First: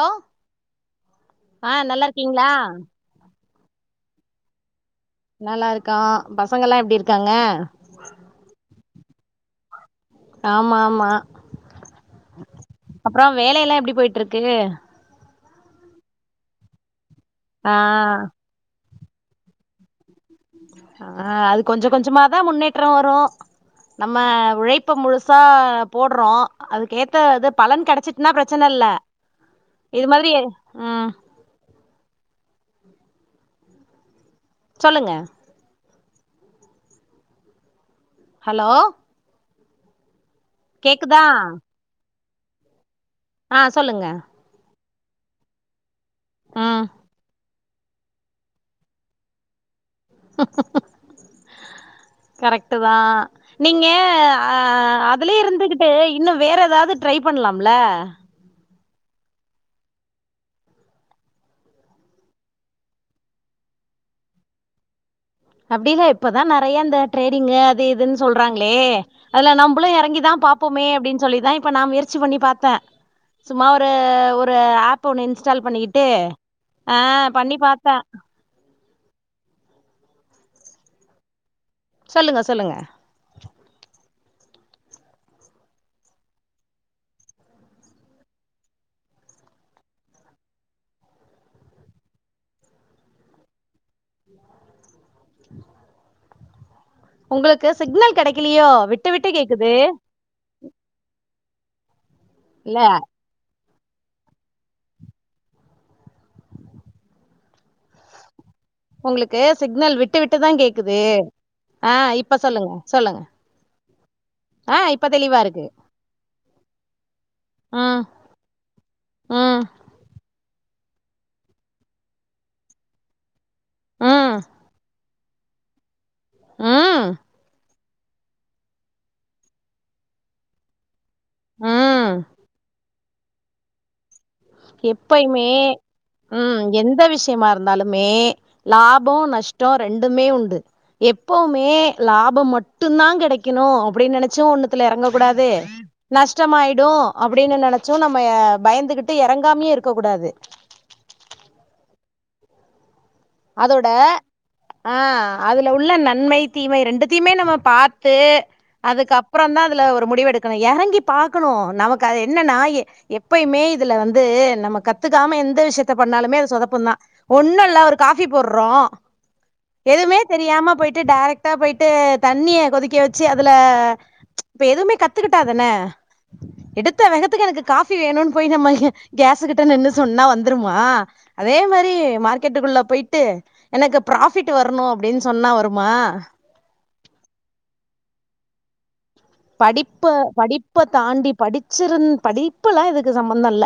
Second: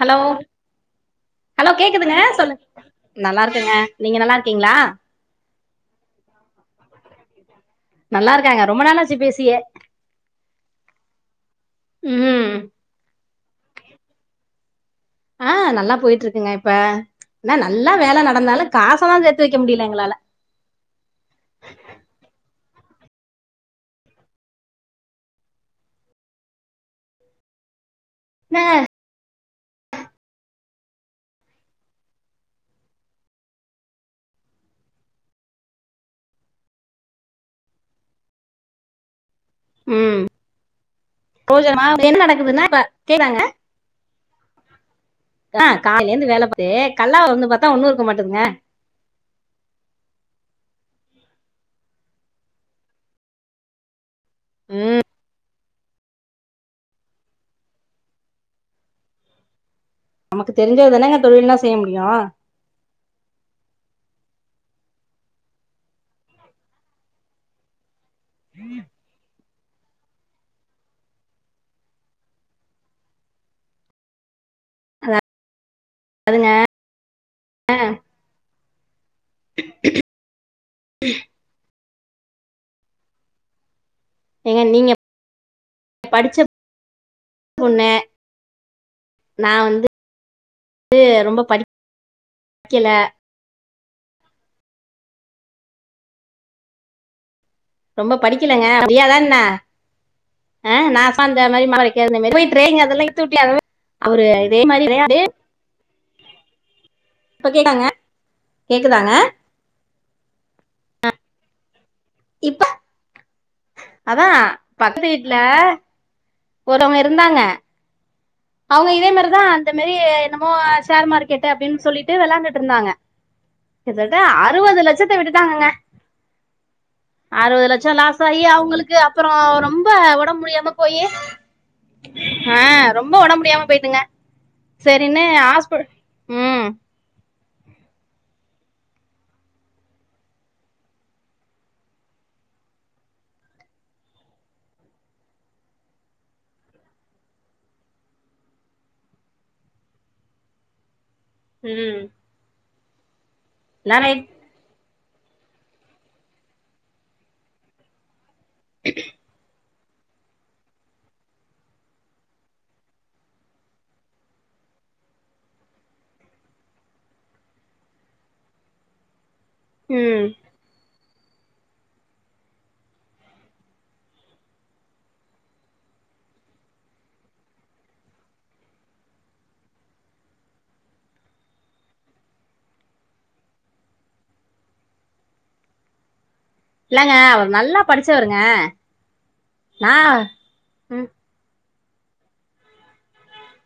Hello ஆ hello நல்லா கேக்குதுங்க இருக்கீங்களா சொல்லுங்க நல்லா இருக்கங்க நீங்க நல்லா இருக்கீங்களா நல்லா இருக்கோ பசங்கல்லாம் எப்டி இருக்காங்க நல்லா இருக்காங்க ரொம்ப நாளாச்சு பேசியே ஆமா ஆமா ம் அப்பறம் வேல எல்லா எப்டி போயிட் இருக்கு ஆ நல்லா போயிட் இருக்குங்க இப்ப என்ன ஆ நல்லா வேல நடந்தாலும் காச தான் சேத்து வைக்க முடியல எங்களால ஆ அது கொஞ்சோ கொஞ்சமாதான் முன்னேற்றம் வரும் நம்ம உழைப்ப முழுசா போடுறோம் அதுக்கேத்த பலன் கெடச்சி ன்னா பிரச்சன இல்ல இது மாரி ம் சொல்லுங்க ஹலோ ம் கேக்குதா ப்புரோஜனமா என்ன நடக்குது என்னா இப்ப கேக்கறாங்க ஆ சொல்லுங்க ஆ கால்லேந்து வேல பாத்து ம் கல்லாவ வந்து பாத்தா ஒன்னு இருக்க மாட்டுதுங்க கரெக்ட்டு தா நீங்க ஆ அதுலயே இருந்துகிட்டு இன்னு வேற ஏதாவது ட்ரை பண்ணலாம்ல நமக்கு தெரிஞ்சது தானங்க தொழில்னா செய்ய முடியோ அப்டில்ல இப்பதா நெறைய இந்த ட்ரேடிங்கே அது இதுன் சொல்றாங்ளே அதுல நம்பளு எறங்கிதா பாப் போமே அப்டின் சொல்லிதா இப்ப நா முயற்சி பண்ணி பாத்த சும்மா ஒரு ஒரு ஒரு ஆப் ஒண்ணு இன்ஸ்டால் பண்ணிக்கிட்டு அதுங்க ஆ பண்ணி பாத்த சொல்லுங்க சொல்லுங்க ஏங்க நீங்க படிச்ச பொண்ணு நா வந்து ரொம்ப படிக்கில உங்களுக்கு சிக்னல் ரொம்ப கெடைக்கலியோ படிக்கலங்க விட்டு முடியாதா விட்டு என்ன கேக்குது ஆ நா சாந்த மாரி மாவு அறைக்காத மேறி இல்ல துட்டூட்ல அத மேரி அவரு இதே மாரி கெடயாது இப்ப கேக்குதாங்க உங்களுக்கு சிக்னல் விட்டு விட்டுதா கேக்குது ஆ இப்ப சொல்லுங்க சொல்லுங்க அதா ஆ பக்கத்து இப்ப வீட்ல தெளிவா இருக்கு ஒருத்தவங்க இருந்தாங்க ஆ அவங்க இதே மாறிதா அந்த மாறி என்னமோ ஷேர் மார்க்கெட்டு அப்டின்னு சொல்லிட்டு வெளாண்டுட்டு இருந்தாங்க கிட்டட்ட ம் அறுவது லட்சத்த விட்டுட்டாங்கங்க ம் அறுவ லட்ச் சம் லாஸ் ஆகி அவங்களுக்கு அப்றோ ரொம்ப ஒடம் முடியாம போயி ம் ஆ ரொம்ப ஒடம்பு முடியாம போய்ட்டுங்க எப்பயுமே ம் எந்த விஷ யமா இருந்தாலுமே லாப நஷ்ட ரெண்டுமே உண்டு எப்பவுமே லாபம் மட்டுந்தா கெடைக்கனு அப்டினு நெனச்சு ஒண்ணுத்துல எறங்க கூடாது நஷ்டமாயிடும் அப்டின்னு நெனச்சு நம்ம பயந்துகிட்டு எறங்காமயு இருக்க கூடாது ம் அதோட எல்லாம் ரைட் ஆ அதுல உள்ள நன்மை தீமை ரெண்டுத்தியுமே நம்ம பாத்து அதுக்கு அப் அப்புறந்தா அதுல ஒரு முடிவு எடுக்கனு எறங்கி பாக்கனு நமக்கு அது என்னென்ன எ எப்பயுமே இதுல வந்து நம்ம கத்துக்காம எந்த விஷயத்த பண்ணாலுமே அது சொதப்பும் தா ஒண்ணுல்ல ஒரு காஃபி போட்றோ எதுவுமே ம் தெரியாம போய்ட் ட்டு டைரக்ட்டா போய்ட்டு தண்ணிய கொதிக்க வச்சு அதுல இப்ப எதுவ்மே கத்துக்கிட்டாதான எடுத்த வேகத்துக்கு எனக்கு காஃபி வேணுன்னு போய் நம்ம கேஸு கிட்டு நின்னு சொன்னா வந்துருமா அதே மாறி மார்க்கெட்டுக்குள்ள போய்ட்டு எனக்கு ப்ராஃபிட் வரனு அப்டினு சொன்னா வருமா இல்லங்க அவர் நல்லா படிச்சவருங்க படிப்ப நான் படிப்ப ம் தாண்டி படிச்சிருந் படிப்புல்லா இதுக்கு சம்மந்த இல்ல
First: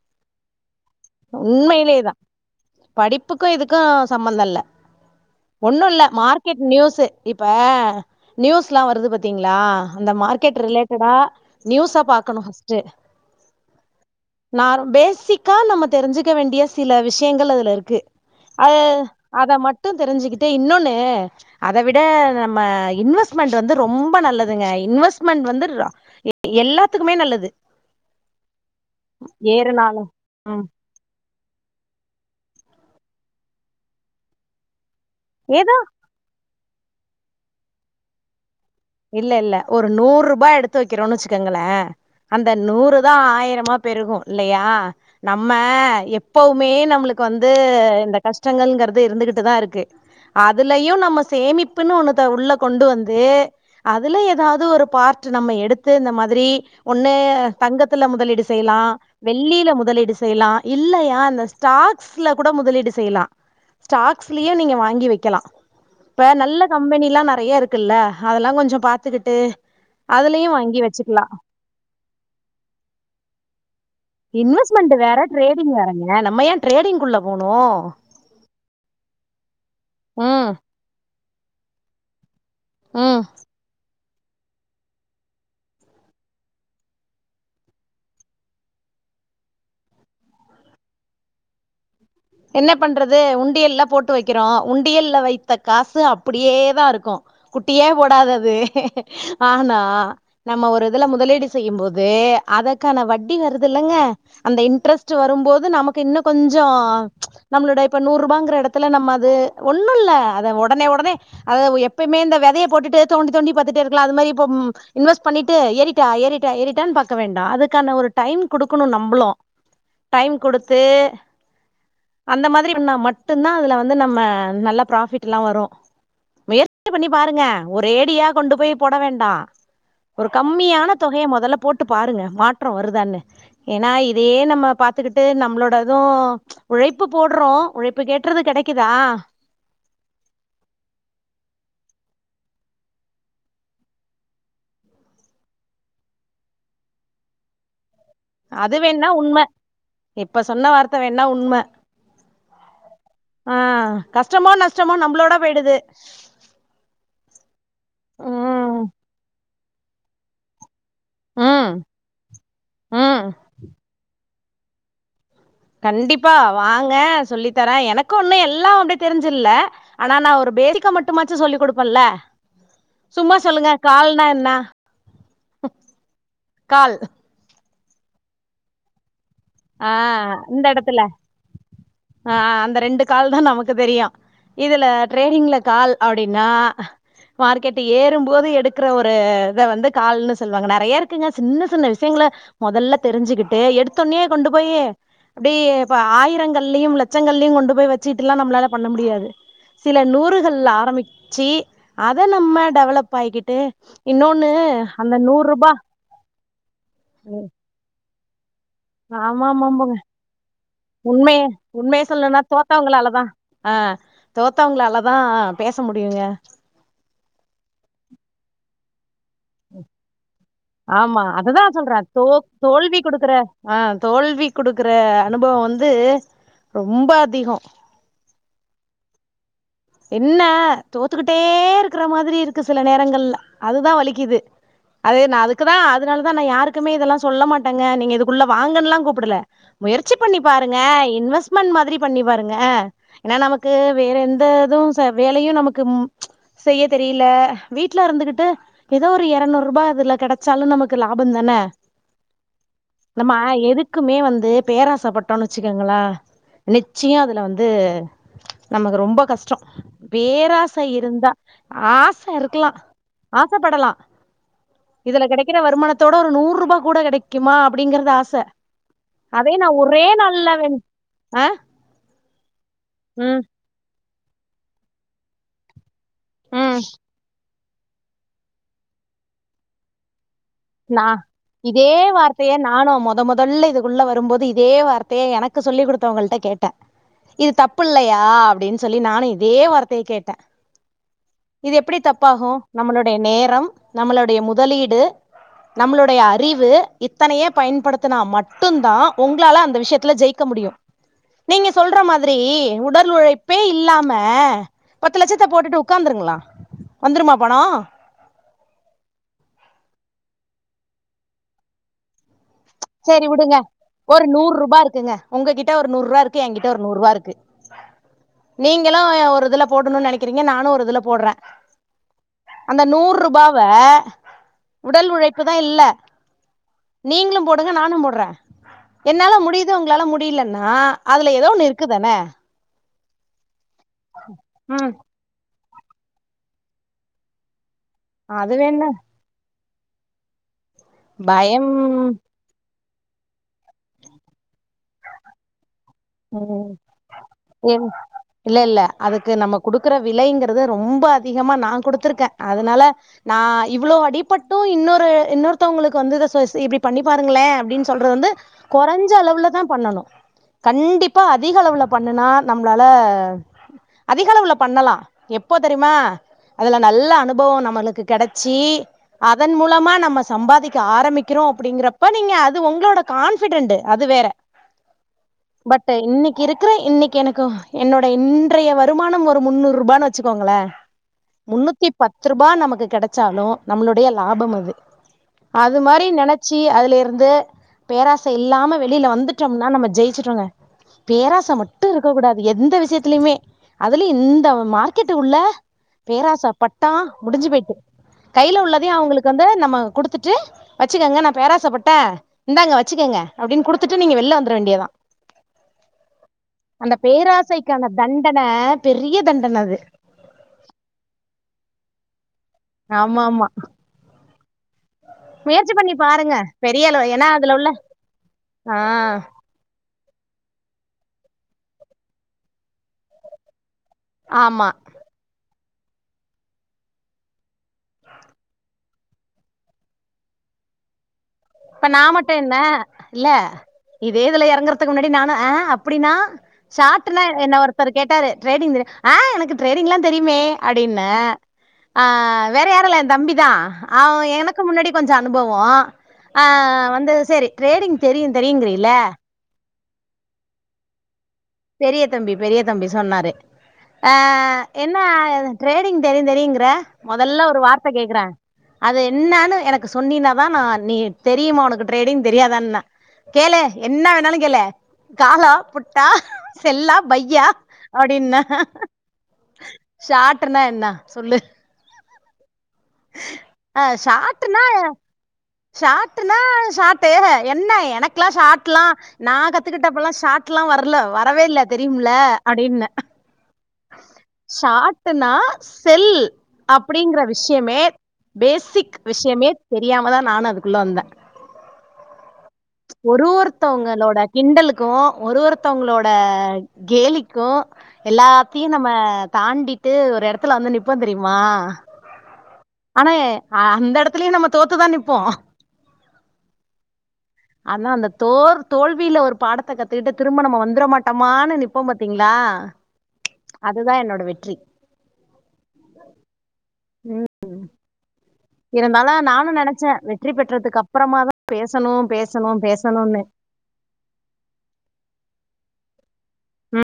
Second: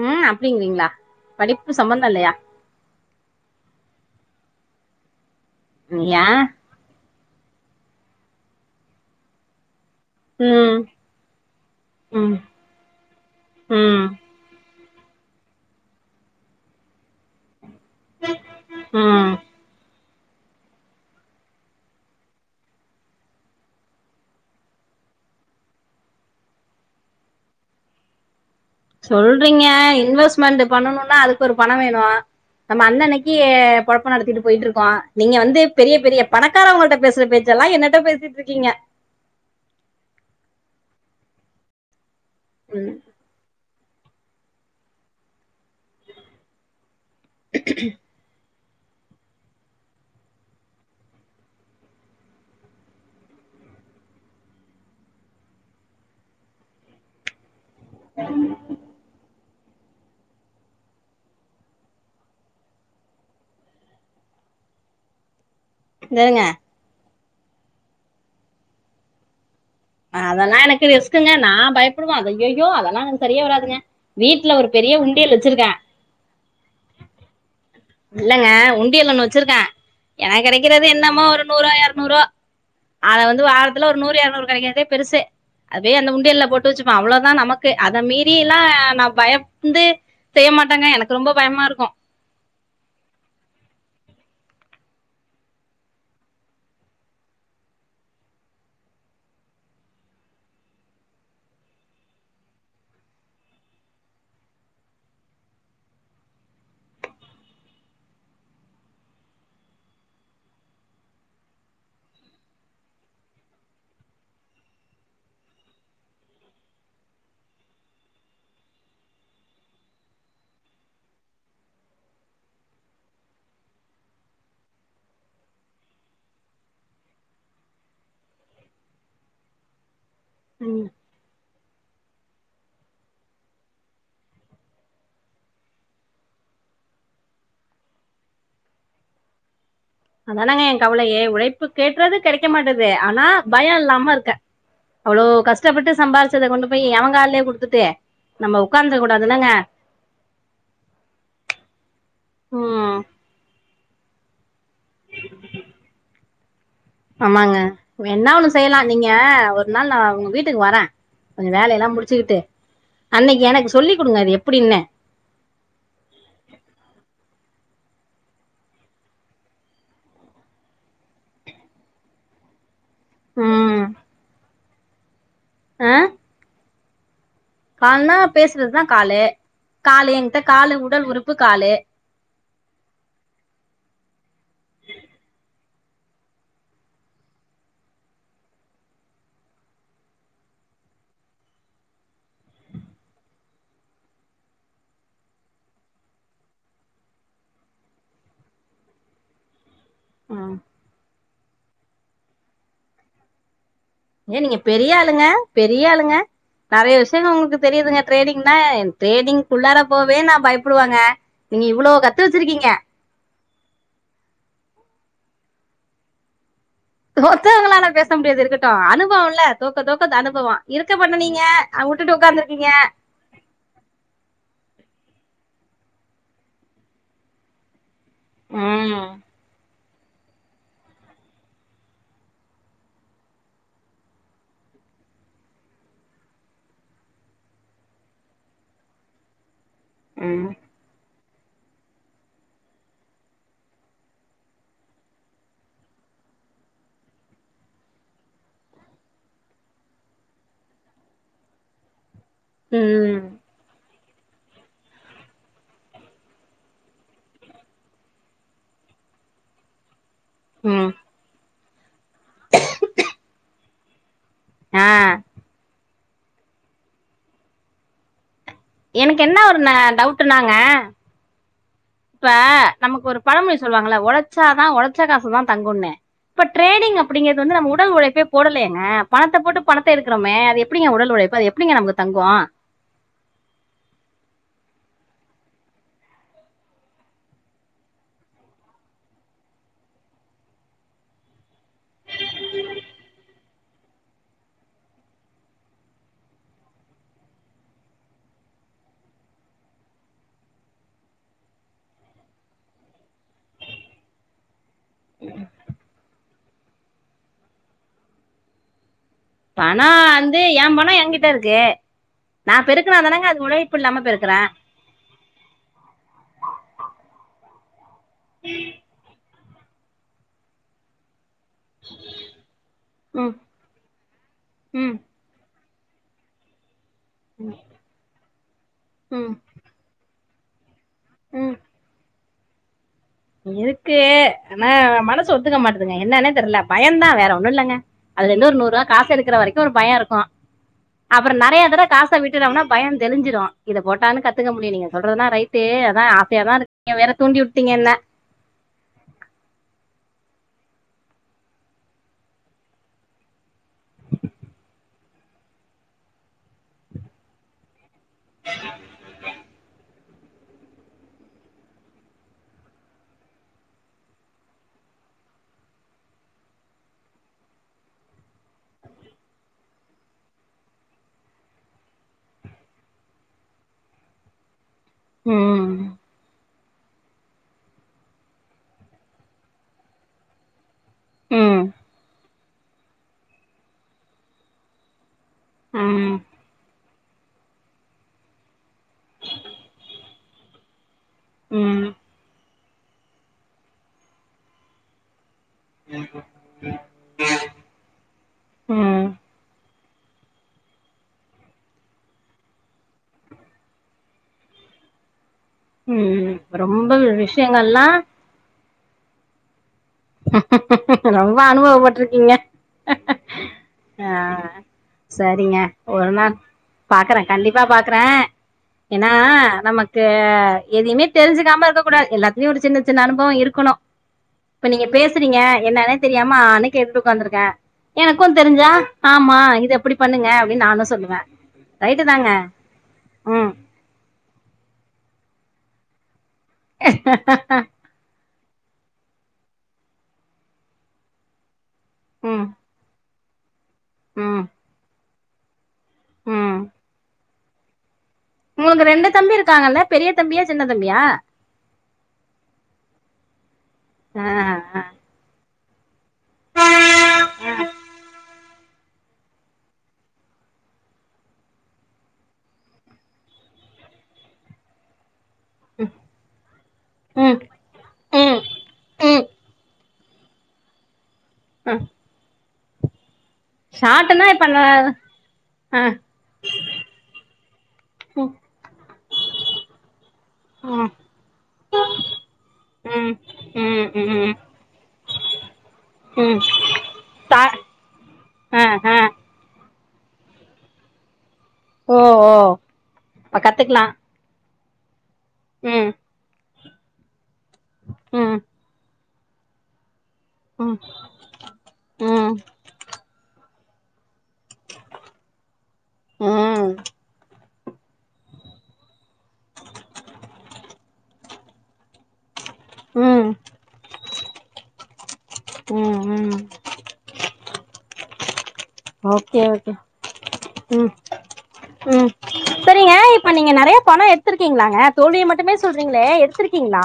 ம் அப்டிங்கறீங்களா உண்மையிலேதா படிப்புக்கு இதுக்கு சம்மந்த இல்ல ஒண்ணு இல்ல ஏ மார்க்கெட் நியூஸு இப்ப நியூஸ்ல்லா வருது பாத்தீங்களா அந்த மார்கெட் ம் ரிலேட்டடா நியூஸா ம் பாக்கனு ஃபர்ஸ்ட்டு ம் நார் பேசிக்கா நம்ம தெரிஞ்சுக்க வேண்டிய சில விஷயங்கள் அதுல இருக் க்கு அ ம் அத மட்டு தெரிஞ்சுகிட்டு இன்னொன்னு அத விட நம்ம இன்வெஸ்ட்மெண்ட் வந்து ரொம்ப நல்லதுங்க இன்வெஸ்ட்மெண்ட் வந்து எல்லாத்துக்குமே நல்லது சொல்றீங்க ஏறுனாலு இன்வெஸ்ட்மெண்ட் ம் பண்ணனுனா அதுக் அதுக்கு ஒரு பண வேணு நம்ம அன்னைக்கு பொழப்பு நடத்திட்டு போயிட்டு இருக்கோ நீங்க வந்து ஏதோ பெரிய பெரிய பணக்காரட்ட பேசுற பேச்செல்லா என்னட்ட பேசிட்டுருக்கீங்க இல்ல இல்ல ஒரு நூறு ரூபா எடுத்து வைக்கிறோன்னு வச்சுக்கோங்களே அந்த ம் நூறு தா ஆயிரமா பெருகும் இல்லையா நம்ம எப்பவுமே நம்மளுக்கு வந்து இந்த கஷ்டங்கள்கறது இருந்துகிட்டுதா இருக்கு அதுலயு நம்ம சேமிப்புன்னு ஒன்னுத்த உள்ள கொண்டு வந்து அதுல ஏதாது ஒரு பார்ட் நம்ம எடுத்து இந்த மாதிரி ஒன்னு தங்கத்துல முதலீடு செய்யலா‌ வெள் வெள்ளில முதலீடு செய்யலா இல்லையா இந்த ஸ்டாக்ஸ்ல கூட முதலீடு செய்யலா ஸ்டாக்ஸ்லயு நீங்க வாங்கி வைக்கலா இப்ப சரிங்க நல்ல கம்பெனில்லா நெறைய இருக்குல்ல அதெல்லா கொஞ்ச பாத்துக்கிட்டு அதுலயு அதெல்லா வாங்கி எனக்கு வச்சுக்கலா ரிஸ்க்குங்க நா பயப்படுவே அய்யய்யோ அதெல்லா எனக்கு சரியா வராதுங்க வீட்டுல ஒரு பெரிய உண்டியல் வச்சிருக்கே ஏ நம்ம ஏ ட்ரேடிங்குள்ள போனு இல்லங்க உண்டியல் ஒன்னு வச்சிருக்க எனக்கு ம் கிடைக்கிறது என்னமோ ஒரு நூறோ எறநூறோ ம் அது வந்து வாரத்துல ஒரு நூறு இரநூறு கெடைக்குறதே பெருசு அதுவே அந்த உண்டியல்ல போட்டு வச்சுப்ப அவ்ளோவுதா நமக்கு அத மீறி எல்லா நா பயந்து செய்ய மாட்டாங்க எனக்கு ரொம்ப பயமா இருக்கு என்ன பண்றது உண்டியல்ல போட்டு வைக்கிறோ உண்டியல்ல வைத்த காசு அப்புடியே தா இருக்கு குட்டியே போடாது அது ஆனா நம்ம ஒரு இதுல முதலீடு செய்யும் போது அதக்கான வட்டி வருதுல்லங்க அந்த இன்ட்ரெஸ்ட்டு வரும் போது நமக்கு இன்னு கொஞ்சோ நம்மளோட இப்ப நூறு ரூபாங்கற எடத்துல நம்ம அது ஒண்ணு இல்ல அத ஒடனே ஒடனே அத எப்பயுமே இந்த வெதையை போட்டுட்டு தோண்டி தோண்டி பத்துட்டே இருக்கலா அது மாரி இப்போ ம் இன்வெஸ்ட்டு பண்ணிட்டு ஏறி ட்டா ஏறிட்டா ஏறிட்டான் பாக்க வேண்டா அதுக்கான ஒரு டைம் குடுக்கணு நம்பளு டைம் குடுத்து அந்த மாதிரி இருந்தா மட்டுதா அதுல வந்து நம்ம நல்லா பராஃபிட்லா வரு முயற்சி பண்ணி பாருங்க ஒரேடியா கொண்டு போய் போட வேண்டா ஒரு ம் கம்மியான தொகைய மொதல்ல போட்டு பாருங்க மாற்றோ வருதான்னு ஏனா இதே நம்ம பாத்துக்கிட்டு நம்மளோட இது உழைப்பு போடுறோ உழைப்பு கேட்றது கெடைக்குதா அதானாங்க எ கவலயே உழைப்பு கேட்றது கெடைக்க மாட்டுது ஆனா பயோ இல்லாம இருக்க அவ்ளோ கஷ்டப்பட்டு சம்பாிச்சத கொண்டு போய் எவங்கால்யோ குடுத்துட்டு நம்ம அது உக்காந்துர வேணா உண்ம கூடாதுல்லங்க இப்ப சொன்ன வார்த்த வேணா உண்ம ம் ஆ கஷ்டமோ நஷ்டமோ நம்பளோட போயிடுது ஆமாங்க வேண்ணா ஒண்ணு செய்லா ம் நீங்க ஒரு நாள் நா உங்க வீட்டுக்கு வர கொஞ்சோ ம் வேலெல்லா முடிச்சுக்கிட்டு ம் அன்னைக்கு எனக்கு சொல்லி குடுங்க இது எப்டின்னு கண்டிப்பா வாங்க சொல்லி தரே எனக்கு ஒன்னு எல்லா அப்டே தெரிஞ்சில்ல ஆனா நா ஒரு பேரிக்க மட்டுமாச்சு சொல்லி குடுப்பல்ல சும்மா சொல்லுங்க ம் கால்னா என்ன ஆ கால் கால்னா பேசுறதுதா காலு ஆ காலு எங்ட்ட இந்த காலு எடத்துல உடல் உறுப்பு காலு ஆ அந்த ரெண்டு கால் தா நமக்கு தெரியு இதுல ட்ரேடிங்ல கால் அப்டினா மார்க்கெட்டு ஏறும்போது எடுக்கற ஒரு இத வந்து கால்ன்னு சொல்லுவாங்க நறைய இருக்குங்க சின்ன சின்ன விஷயங்கள மொதல்ல தெரிஞ்சுக்கிட்டு எடுத்தோன்னயே கொண்டு போயி அப்டியே இப்ப ஆயிரங்கள்லயும் லட்சங்கள்லயு கொண்டு போய் வச்சுட்டுல்லா நம்ளால பண்ண முடியாது சில நூறுகள்ல ஆரம்பிச்சு அத நம்ம டெவலப் ஆயிக்கிட்டு ஏ இன்னொன்னு நீங்க பெரிய அந்த ஆளுங்க நூறு ரூபா பெரிய ஆளுங்க நறைய விஷ்யங்க உங்களுக்கு தெரியுதுங்க ட்ரேடிங்னா ஆமா ட்ரேடிங்க்குள்ளார ஆமாமாங்க போவே நா பயப்டுவங்க நீங்க இவ்ளோ கத்து வச்சிருக்கீங்க க்களாலதா அ தோத்தவுங்களாலதா பேச முடியுங்க தோத்தவுங்களால பேச முடியாது இருக்கட்டு அனுபவோல்ல தோக்க தோக்க அது அனுபவோ ஆமா. இருக்கப்பட்ட நீங்க அததான் அ சொல்றேன். உட்டுட்டு தோ ஒக்காந்துருக்கீங்க தோல்வி குடுக்குற ஆ தோல்வி குடுக்குற அனுபவோ வந்து ரொம்ப அதிகோ ம் என்ன தோத்துக்கிட்டே இருக்கற மாரி இருக்கு சில நேரங்கள்ல அதுதா வலிக்குது அது நா அதுக்குதா அதுனாலதா நா யாருக்குமே இதெல்லா சொல்ல மாட்டங்க நீங்க இதுக்குள்ள வாங்கன்ல்லா கூப்புடுல முயற்சி பண்ணி ம் பாரு ங்க இன்வெஸ்ட்மென்ட் மாதிரி பண்ணி பாருங்க ஏனா நமக்கு வேறெந்த இதுவு ச வேலையு நமக்கு ம் செய்ய தெரில வீட்ல இருந்துகிட்டு எதோ ஒரு எரநூறு ரூபா அதுல கெடைச்சாலு நமக்கு லாபந்தான ம் நம்ம எதுக் க்குமே வந்து பேராசப்பட்டோன்னு வெச்சுக்கோங்களே நிச்சியோ அதுல வந்து நமக்கு ரொம்போ கஷ் டோ பேராச ம் இருந்தா ஆச இருக்கலா ஆசப்படலா ஆ இதுல கெடைக்கிற வருமானத்தோட ஒரு நூர்ரூபா கூட கெடைக்குமா அப்டிங்கறது ஆச எனக்கு என்ன அதே ஒரு நா ந ஒரே டவுட்னாங்க நாள்ல வேண் ஆ இப்ப நமக்கு ஒரு ம் பழமொழி சொல்லுவாங்கள்ல ஒழச்சாதா ஒழச்ச காசுதா தங்குன்னு இப்ப ம் ட்ரேடிங் அப்டிங்கறது வந்து நம்ம உடல் உழைப்பே போடலயேங்க பணத்த போட்டு பணத்த எடுக்கறோமே அது எப் எப்டிங்க நா உடல் உழைப்பு அது எப்டிங்க இதே நமக்கு தங்கு வார்த்தைய நானு மொத மொதல்ல இதுக்குள்ள வரும்போது இதே வார்த்தைய எனக்கு சொல்லி் குடுத்தவங்கள்ட கேட்ட இது தப்புல்லையா அப்டின் சொல்லி நானு இதே வார்த்தைய கேட்ட இது எப்புடி தப்பாகு நம்மளுடைய நேரம் நம்மளுடைய முதலீடு நம்மளுடைய அறிவு இத்தனைய பயன்படுத்துனா மட்டுந்தா உங்களால அந்த விஷ்யத்துல ஜெயிக்க முடியு நீங்க சொல்ற மாதிரி உடல் உழைப்பே இல்லாம பத்து லட்சத்த போட்டுட்டு உக்காந்துருங்களா வந்துருமா பணோ பணோ வந்து எயா பணோ என்கிட்ட இருக்கு நா பெருக் சேரி விடுங்க ஒரு நூர்ரூபா இருக்குங்க உங்க கிட்ட ஒரு நூர்ரூவா இருக்கு எங்கிட்ட ஒரு நூர்ரூவா இருக்கு நீங்களு ஒரு இதுல போடுனுன் நெனைக்றீங்க நானு ஒரு இதுல போட்ற அந்த ம் நூர்ரூபாவ ம் உடல் உழைப் க்கு தா இல்ல நீங்ளு போடுங்க நானு போட்ற ம் என்னால முடி து உங்களால முடிலன்னா அதுல ஏதோ ம் ஒன்னு இருக்குதானே இருக்கு ஆனா ம் மனசு ஒத்துக்க மாட்டுதுங்க என்னானே தெர்ல பயந்தா வேற ஒன்னு இல்லங்க அதுலேந்து ஒரு அது நூர்ரூவா வேணா காசெடுக்குற வரைக்கு ஒரு பயோ இருக்கு அப்பறோ நெறைய பயம் தடவ காச விட் டுடோம்னா பயோ தெளிஞ்சிடு இத போட்டாலு கத்துக்க முடியு நீங்க சொல்றதெல்லா ரைட் ட்டு அதா ஆசையாதா ம் இருக்குங்க நீங்க வேற தூண்டி விட்டீங்க ஏன் என்ன இல்ல இல்ல அதுக்கு நம்ம குடுக்குற விலைங்கறது ரொம்ப அதிகமா நா குடுத்துருக்க அதனால நா இவ்ளோ அடிப்பட்டு இன்னொரு இன்னொருத்தவங்களுக்கு வந்து இத சோ செ இப்டி பண்ணி பாருங்களே அப்டின் சொல்றது வந்து கொறஞ்ச அளவுலதா பண்ணணு கண்டிப்பா அதிக அளவுல பண்ணுனா நம்ளால அதிக அளவுல பண்ணலா எப்போ தெரிமா அதுல நல்ல அனுபவோ நம்மளுக்கு கெடச்சி அதன் மூலமா நம்ம சம்பாதிக்க ஆரம்பிக்கிறோ அப்டிங்கறப்ப நீங்க அது உங்களோட கான்பிடன்ட் அது வேற ம் பட் இன்னைக்கி இருக்கற இன்னைக்கி எனக்கு என்னோட இன்றைய வருமானம் ஒரு முன்னூறு ரூபான்னு வெச்சுக்கோங்களே ம் முன்னூத்தி பத்து ரூபா நமக்கு கெடச்சாலு நம்மளுடைய லாபம் அது அது மாரி ம் நெனச்சி அதுல இருந்து பேராசை இல்லாம வெளியில வந்துட்டோம்னா நம்ம ஜெயிச்சி டோங்க பேராசை மட்டு ம் இருக்கக் கூடாது எந்த விஷயத் திலிமே அதுலயு இந்த மார்க்கெட் உள்ள பேராசப்பட் டோ முடிஞ்சு போயிட்டு கையில உள்ளதயு ம் அவுங்களுக்கு வந்து நம்ம குடுத்துட்டு வச்சுக்கங்க நா பேராசப்பட்ட இந்தாங்க வச்சுக்கங்க அப்டின்னு குடுத்துட்டு நீங்க வெளில வந்துர வேண்டியத்தா ம் ரொம்ப விஷியங்கள்ளா தண்டன பெரிய தண்டன அது ரொம்ப அனுபவபட்டு இருக்கீங்க ஆமாம்மா அ சரிங்க பண்ணி ஒரு நா பாருங்க பெரிய அளவு பாக்குறே ஏன்னா அதுல கண்டிப்பா உள்ள பாக்குறே ஏனா ஆஹ் நமக் த்த எதயுமே தெரிஞ்சுக்காம இருக்க கூடாது எல்லாத்துலயு ஒரு சின்ன சின்ன அனுபவோ இருக்குணு ஆமா இப்ப நீங்க பேசுறீங்க என்னன்னே தெரியாம ஆ னு கேட்டுட்டு உக்காந்துருக்க எனக்கு தெரிஞ்சா ஆமா இது அப்டி பண்ணுங்க அப்டின்னு நானு சொல்லுவ இப்ப நா மட்டு என்ன இல்ல ம் இதே இதுல எறங்கறதுக்கு முன்னாடி நானு ஆ அப்டின்னா ஷார்ட்ன என்னவா அ இருக் ஒருத்தர் கேட்டாரு டிரேடிங் ஆ எனக்கு டிரேடிங்லா தெரியுமே அப்டின்ன ஆ ம் வேற யாருல்ல எ தம்பிதா அவ ம் எனக்கு முன்னாடி கொஞ்சோ அனுபவோ ஆ ம் வந்து சேரி டிரேடிங் தெரியு உங்களுக்கு ரெண்டு தம்பி இருக்காங்கல்ல பெரிய தம்பியா சின்ன தம்பியா பெரிய தம்பி பெரிய தம்பி சொன்னாரு ஆ ஆ என்ன எது டிரேடிங் தெரியு தெரியுங்கற மொதல்ல ஒரு வார்த்த கேக்கற அது என்னான்னு எனக்கு சொன்னீனாதா நா நீ தெரியுமா உனக்கு டிரேடிங் தெரியாதான்னா கேளு என்ன வேணாலு கேளு காளா புட்டா எல்லா ம் பையா அப்டின்ன ம் ம் ஷார்ட்னா என்ன சொல்லு ஆ ஷார்ட்னா இப்ப னு ஷார்ட்னா ஷார்ட்டு என்ன எனக்கெல்லா ம் ஷார்ட்ல்லா நா கத்துக்கிட்டப்ப எல்லா ஷார்ட் எல்லா ம் வரல வரவே இல்ல தெரியும்ல அப்டின்ன ம் ம் ம் ஷார்ட்னா செல் ம் அப்டிங்கிற தா விஷியமே ஆ ஆ பேசிக் விஷியமே தெரியாமதா நானு அதுக்குள்ள வந்த ஓ ஓ ஒரு அப்ப கத்துக்கலா ஒருத்தவங்களோட கிண்டலுக்கு ஒரு ம் ஒருத்தவங்களோட கேலிக்கு எல்லா ம் நம்ம தாண்டிட்டு ஒரு எடத்துல வந்து ம் நிப்போ தெரியு மா ம் ஆனா அந்த எடத் துலயு நம்ம தோத்துதா நிப்போ ம் ஆனா அந்த தோர் தோல்வியில ஒரு பாடத்த கத்துக்கிட்டு திரும்ப நம்ம வந்துர மாட்டோமானு நிப்போ பாத்தீங்களா ம் அதுதா என்னோட வெற்றி ம் ம் இருந்தாலு ஓகே நானு ஓகே நெனச்சே வெற்றி பெற்றதுக்கு ம் அப்றாமா தா பேசணு ம் பேசணு சரிங்க பேசணுனு நீங்க நெறைய பணோ எடுத்திருக்கீங்களாங்க தோல்விய மட்டுமே சொல்றீங்களே எடுத்திருக்கீங்களா